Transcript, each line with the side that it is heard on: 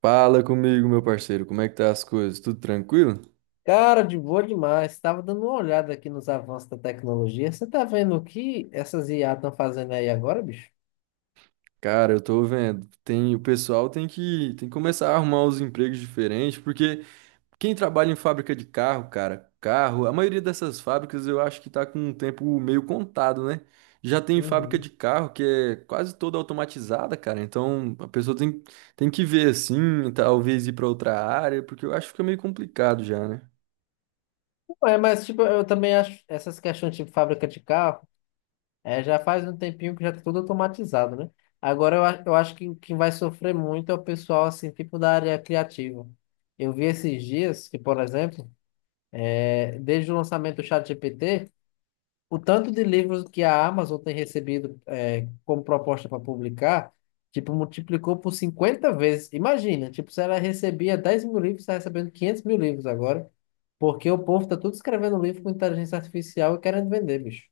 right: Fala comigo, meu parceiro, como é que tá as coisas? Tudo tranquilo?
left: Cara, de boa demais. Estava dando uma olhada aqui nos avanços da tecnologia. Você tá vendo o que essas IA estão fazendo aí agora, bicho?
right: Cara, eu tô vendo, tem, o pessoal tem que começar a arrumar os empregos diferentes, porque quem trabalha em fábrica de carro, cara, carro, a maioria dessas fábricas eu acho que tá com um tempo meio contado, né? Já tem fábrica
left: Uhum.
right: de carro que é quase toda automatizada, cara, então a tem que ver assim, talvez ir pra outra área, porque eu acho que fica meio complicado já, né?
left: Ué, mas, tipo, eu também acho essas questões tipo fábrica de carro, já faz um tempinho que já tá tudo automatizado, né? Agora eu acho que quem vai sofrer muito é o pessoal, assim, tipo da área criativa. Eu vi esses dias que, por exemplo, desde o lançamento do ChatGPT, o tanto de livros que a Amazon tem recebido como proposta para publicar, tipo, multiplicou por 50 vezes. Imagina, tipo, se ela recebia 10 mil livros, está recebendo 500 mil livros agora, porque o povo tá tudo escrevendo livro com inteligência artificial e querendo vender, bicho.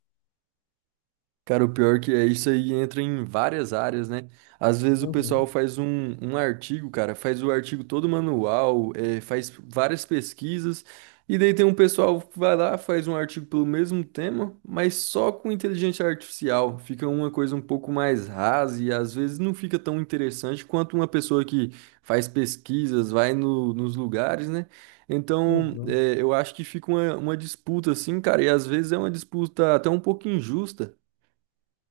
right: Cara, o pior que é isso aí entra em várias áreas, né? Às vezes o pessoal
left: Uhum,
right: faz um artigo, cara, faz o artigo todo manual, faz várias pesquisas, e daí tem um pessoal que vai lá, faz um artigo pelo mesmo tema, mas só com inteligência artificial. Fica uma coisa um pouco mais rasa e às vezes não fica tão interessante quanto uma pessoa que faz pesquisas, vai nos lugares, né? Então,
left: uhum.
right: eu acho que fica uma disputa assim, cara, e às vezes é uma disputa até um pouco injusta.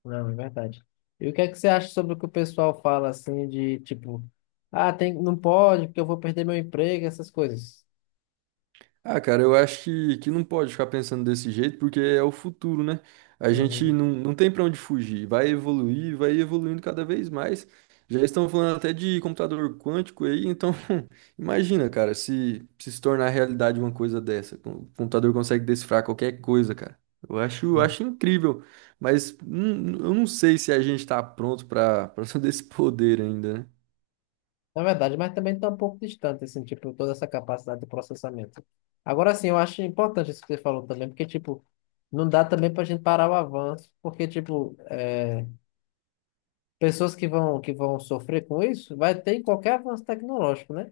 left: Não, é verdade. E o que é que você acha sobre o que o pessoal fala, assim, de, tipo, ah, tem, não pode, porque eu vou perder meu emprego, essas coisas?
right: Ah, cara, eu acho que não pode ficar pensando desse jeito, porque é o futuro, né? A gente
left: Uhum.
right: não tem pra onde fugir, vai evoluir, vai evoluindo cada vez mais. Já estão falando até de computador quântico aí, então imagina, cara, se se tornar realidade uma coisa dessa. O computador consegue decifrar qualquer coisa, cara. Eu acho incrível, mas eu não sei se a gente tá pronto pra para todo esse poder ainda, né?
left: Na verdade, mas também está um pouco distante, assim, tipo, toda essa capacidade de processamento. Agora, sim, eu acho importante isso que você falou também, porque, tipo, não dá também para a gente parar o avanço, porque, tipo, pessoas que vão sofrer com isso, vai ter em qualquer avanço tecnológico, né?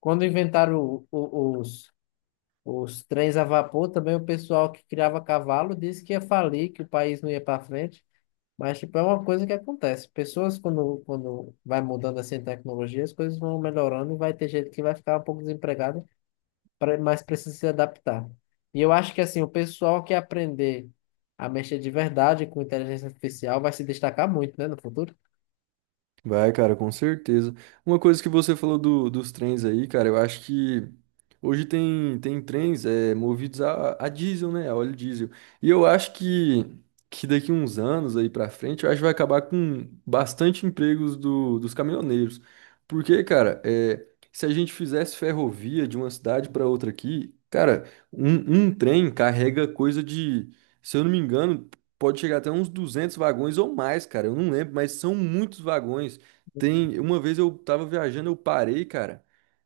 left: Quando inventaram os trens a vapor, também o pessoal que criava cavalo disse que ia falir, que o país não ia para frente. Mas, tipo, é uma coisa que acontece. Pessoas, quando vai mudando assim a tecnologia, as coisas vão melhorando e vai ter gente que vai ficar um pouco desempregado, mas precisa se adaptar. E eu acho que, assim, o pessoal que aprender a mexer de verdade com inteligência artificial vai se destacar muito, né, no futuro.
right: Vai, cara, com certeza. Uma coisa que você falou dos trens aí, cara, eu acho que hoje tem trens movidos a diesel, né? A óleo diesel. E eu acho que daqui uns anos aí pra frente, eu acho que vai acabar com bastante empregos dos caminhoneiros. Porque, cara, se a gente fizesse ferrovia de uma cidade pra outra aqui, cara, um trem carrega coisa de, se eu não me engano, pode chegar até uns 200 vagões ou mais, cara. Eu não lembro, mas são muitos vagões. Tem, uma vez eu tava viajando, eu parei, cara.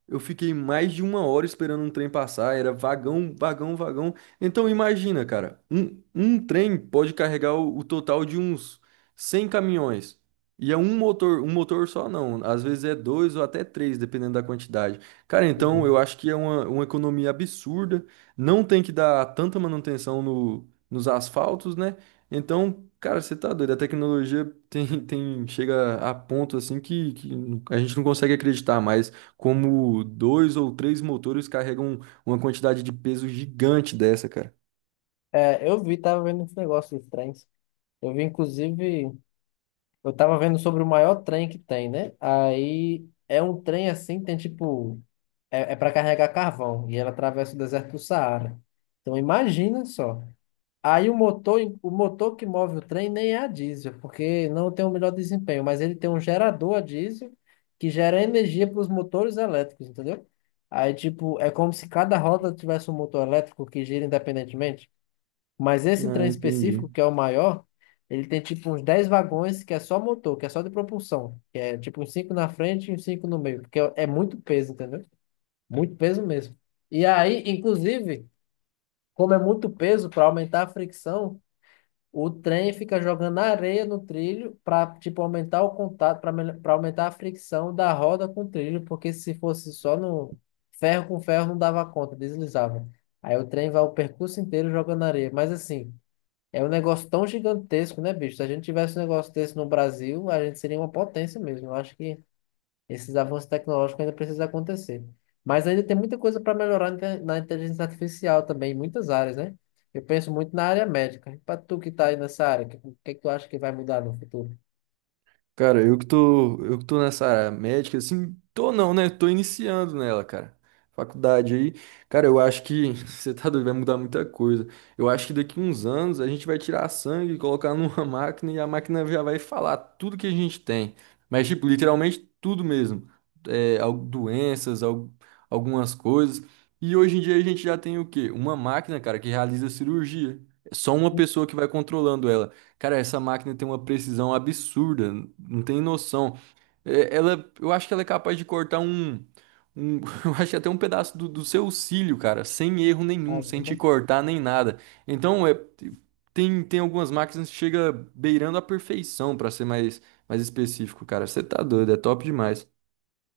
right: Eu fiquei mais de uma hora esperando um trem passar. Era vagão, vagão, vagão. Então imagina, cara, um trem pode carregar o total de uns 100 caminhões. E é um motor só não. Às vezes é dois ou até três, dependendo da quantidade. Cara, então
left: Uhum.
right: eu acho que é uma economia absurda. Não tem que dar tanta manutenção no, nos asfaltos, né? Então, cara, você tá doido. A tecnologia tem, chega a ponto assim que a gente não consegue acreditar mais como dois ou três motores carregam uma quantidade de peso gigante dessa, cara.
left: É, eu vi, tava vendo uns negócios estranhos. Eu vi, inclusive. Eu tava vendo sobre o maior trem que tem, né? Aí é um trem assim, tem tipo. É, para carregar carvão. E ela atravessa o deserto do Saara. Então imagina só. Aí o motor que move o trem nem é a diesel, porque não tem o melhor desempenho, mas ele tem um gerador a diesel que gera energia para os motores elétricos, entendeu? Aí, tipo, é como se cada roda tivesse um motor elétrico que gira independentemente. Mas esse
right: Ah,
left: trem
right: entendi.
left: específico, que é o maior, ele tem tipo uns 10 vagões que é só motor, que é só de propulsão. Que é tipo uns 5 na frente e uns 5 no meio. Porque é muito peso, entendeu? Muito peso mesmo. E aí, inclusive, como é muito peso, para aumentar a fricção, o trem fica jogando areia no trilho para tipo aumentar o contato, para aumentar a fricção da roda com o trilho, porque se fosse só no ferro com ferro não dava conta, deslizava. Aí o trem vai o percurso inteiro jogando areia. Mas assim. É um negócio tão gigantesco, né, bicho? Se a gente tivesse um negócio desse no Brasil, a gente seria uma potência mesmo. Eu acho que esses avanços tecnológicos ainda precisam acontecer. Mas ainda tem muita coisa para melhorar na inteligência artificial também, em muitas áreas, né? Eu penso muito na área médica. Para tu que está aí nessa área, o que que tu acha que vai mudar no futuro?
right: Cara, eu que tô nessa área médica, assim, tô não, né? Tô iniciando nela, cara. Faculdade aí. Cara, eu acho que você tá doido, vai mudar muita coisa. Eu acho que daqui uns anos a gente vai tirar sangue, e colocar numa máquina e a máquina já vai falar tudo que a gente tem. Mas, tipo, literalmente tudo mesmo. É, doenças, algumas coisas. E hoje em dia a gente já tem o quê? Uma máquina, cara, que realiza cirurgia. É só uma pessoa que vai controlando ela. Cara, essa máquina tem uma precisão absurda, não tem noção. É, ela, eu acho que ela é capaz de cortar um- eu acho que até um pedaço do seu cílio, cara, sem erro nenhum, sem te
left: Caramba.
right: cortar nem nada. Então, tem, tem algumas máquinas que chega beirando a perfeição, pra ser mais específico, cara. Você tá doido, é top demais.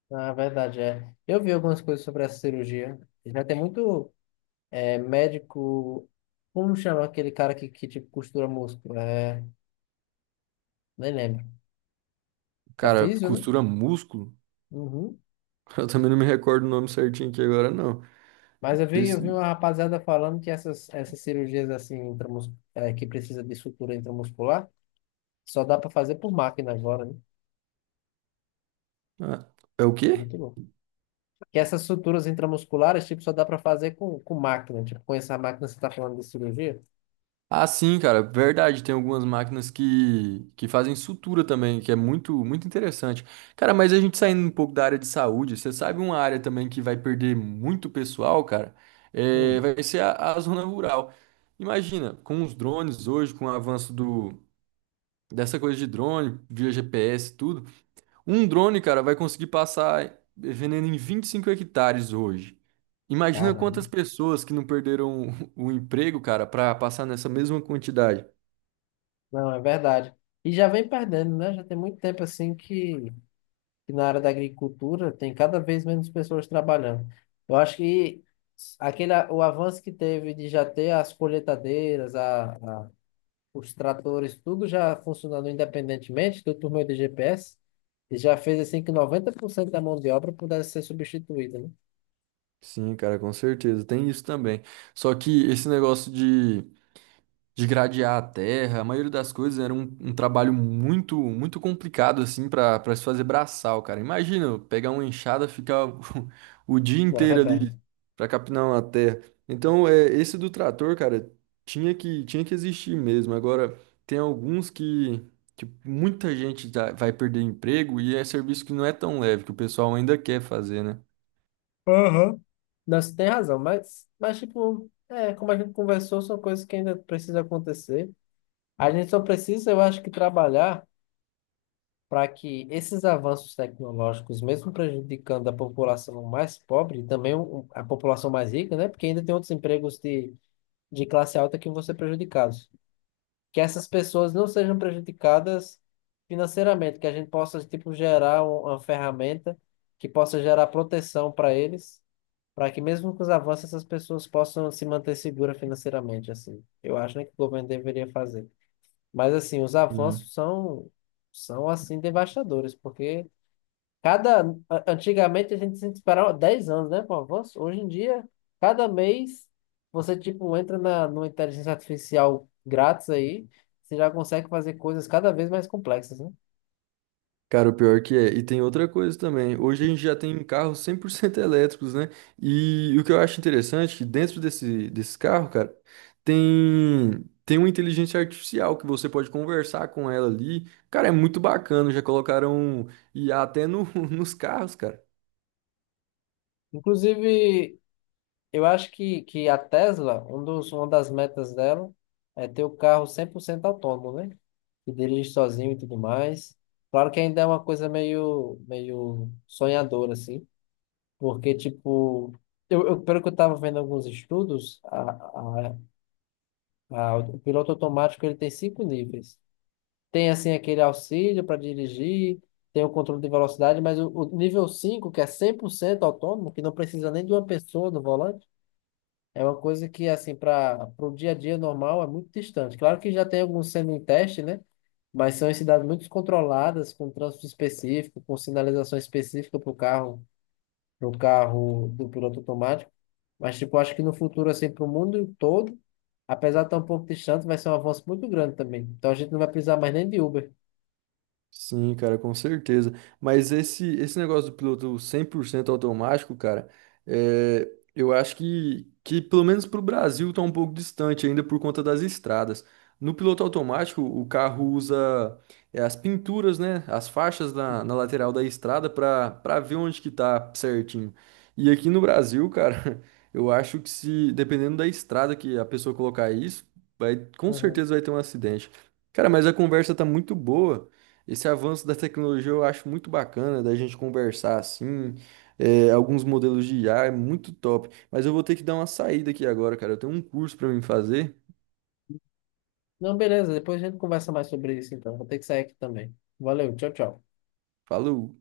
left: Na verdade, é. Eu vi algumas coisas sobre essa cirurgia. Já tem muito médico. Como chama aquele cara que tipo, costura músculo? Nem lembro. É
right: Cara,
left: físio, né?
right: costura músculo?
left: Uhum.
right: Eu também não me recordo o nome certinho aqui agora, não.
left: Mas eu
right: Desse,
left: vi uma rapaziada falando essas cirurgias assim, que precisa de sutura intramuscular, só dá para fazer por máquina agora, né?
right: ah, é o quê?
left: Muito louco. Que essas suturas intramusculares, tipo, só dá para fazer com máquina. Tipo, com essa máquina você tá falando de cirurgia?
right: Ah, sim, cara, verdade. Tem algumas máquinas que fazem sutura também, que é muito, muito interessante. Cara, mas a gente saindo um pouco da área de saúde, você sabe uma área também que vai perder muito pessoal, cara? É,
left: Hum,
right: vai ser a zona rural. Imagina, com os drones hoje, com o avanço dessa coisa de drone, via GPS, e tudo, um drone, cara, vai conseguir passar veneno em 25 hectares hoje. Imagina
left: caramba.
right: quantas pessoas que não perderam o emprego, cara, para passar nessa mesma quantidade.
left: Não, é verdade. E já vem perdendo, né? Já tem muito tempo assim que na área da agricultura tem cada vez menos pessoas trabalhando. Eu acho que o avanço que teve de já ter as colheitadeiras, os tratores, tudo já funcionando independentemente, tudo por meio de GPS, e já fez assim que 90% da mão de obra pudesse ser substituída, né?
right: Sim, cara, com certeza. Tem isso também. Só que esse negócio de gradear a terra, a maioria das coisas era um trabalho muito muito complicado, assim, para se fazer braçal, cara. Imagina eu pegar uma enxada, ficar o dia
left: Na
right: inteiro ali
left: verdade.
right: para capinar uma terra. Então, esse do trator, cara, tinha que existir mesmo. Agora, tem alguns que muita gente já vai perder emprego e é serviço que não é tão leve, que o pessoal ainda quer fazer, né?
left: Aham. Não, você tem razão, mas tipo, é, como a gente conversou, são coisas que ainda precisam acontecer. A gente só precisa, eu acho que, trabalhar para que esses avanços tecnológicos, mesmo prejudicando a população mais pobre, e também a população mais rica, né? Porque ainda tem outros empregos de classe alta que vão ser prejudicados. Que essas pessoas não sejam prejudicadas financeiramente, que a gente possa, tipo, gerar uma ferramenta que possa gerar proteção para eles, para que mesmo com os avanços essas pessoas possam se manter seguras financeiramente, assim. Eu acho, né, que o governo deveria fazer. Mas, assim, os avanços são, são assim, devastadores, porque Cada, antigamente a gente se esperava 10 anos, né, pro avanço. Hoje em dia, cada mês você tipo entra na numa inteligência artificial grátis aí, você já consegue fazer coisas cada vez mais complexas, né?
right: Cara, o pior que é. E tem outra coisa também. Hoje a gente já tem carros 100% elétricos, né? E o que eu acho interessante é que dentro desse carro, cara, tem uma inteligência artificial que você pode conversar com ela ali. Cara, é muito bacana. Já colocaram IA até no, nos carros, cara.
left: Inclusive, eu acho que a Tesla, uma das metas dela é ter o carro 100% autônomo, né? Que dirige sozinho e tudo mais. Claro que ainda é uma coisa meio sonhadora, assim, porque, tipo, pelo que eu estava vendo alguns estudos, a, o piloto automático ele tem 5 níveis. Tem, assim, aquele auxílio para dirigir, tem o controle de velocidade, mas o nível 5 que é 100% autônomo, que não precisa nem de uma pessoa no volante, é uma coisa que, assim, para o dia a dia normal é muito distante. Claro que já tem alguns sendo em teste, né? Mas são em cidades muito controladas, com trânsito específico, com sinalização específica para o carro do piloto automático. Mas, tipo, acho que no futuro, assim, para o mundo todo, apesar de estar um pouco distante, vai ser um avanço muito grande também. Então a gente não vai precisar mais nem de Uber.
right: Sim, cara, com certeza. Mas esse negócio do piloto 100% automático, cara, é, eu acho que pelo menos para o Brasil tá um pouco distante ainda por conta das estradas. No piloto automático, o carro usa as pinturas, né, as faixas na lateral da estrada para ver onde que tá certinho. E aqui no Brasil, cara, eu acho que se dependendo da estrada que a pessoa colocar isso, vai, com
left: Uhum.
right: certeza vai ter um acidente. Cara, mas a conversa tá muito boa. Esse avanço da tecnologia eu acho muito bacana da gente conversar assim. É, alguns modelos de IA é muito top. Mas eu vou ter que dar uma saída aqui agora, cara. Eu tenho um curso pra mim fazer.
left: Não, beleza, depois a gente conversa mais sobre isso, então. Vou ter que sair aqui também. Valeu, tchau, tchau.
right: Falou!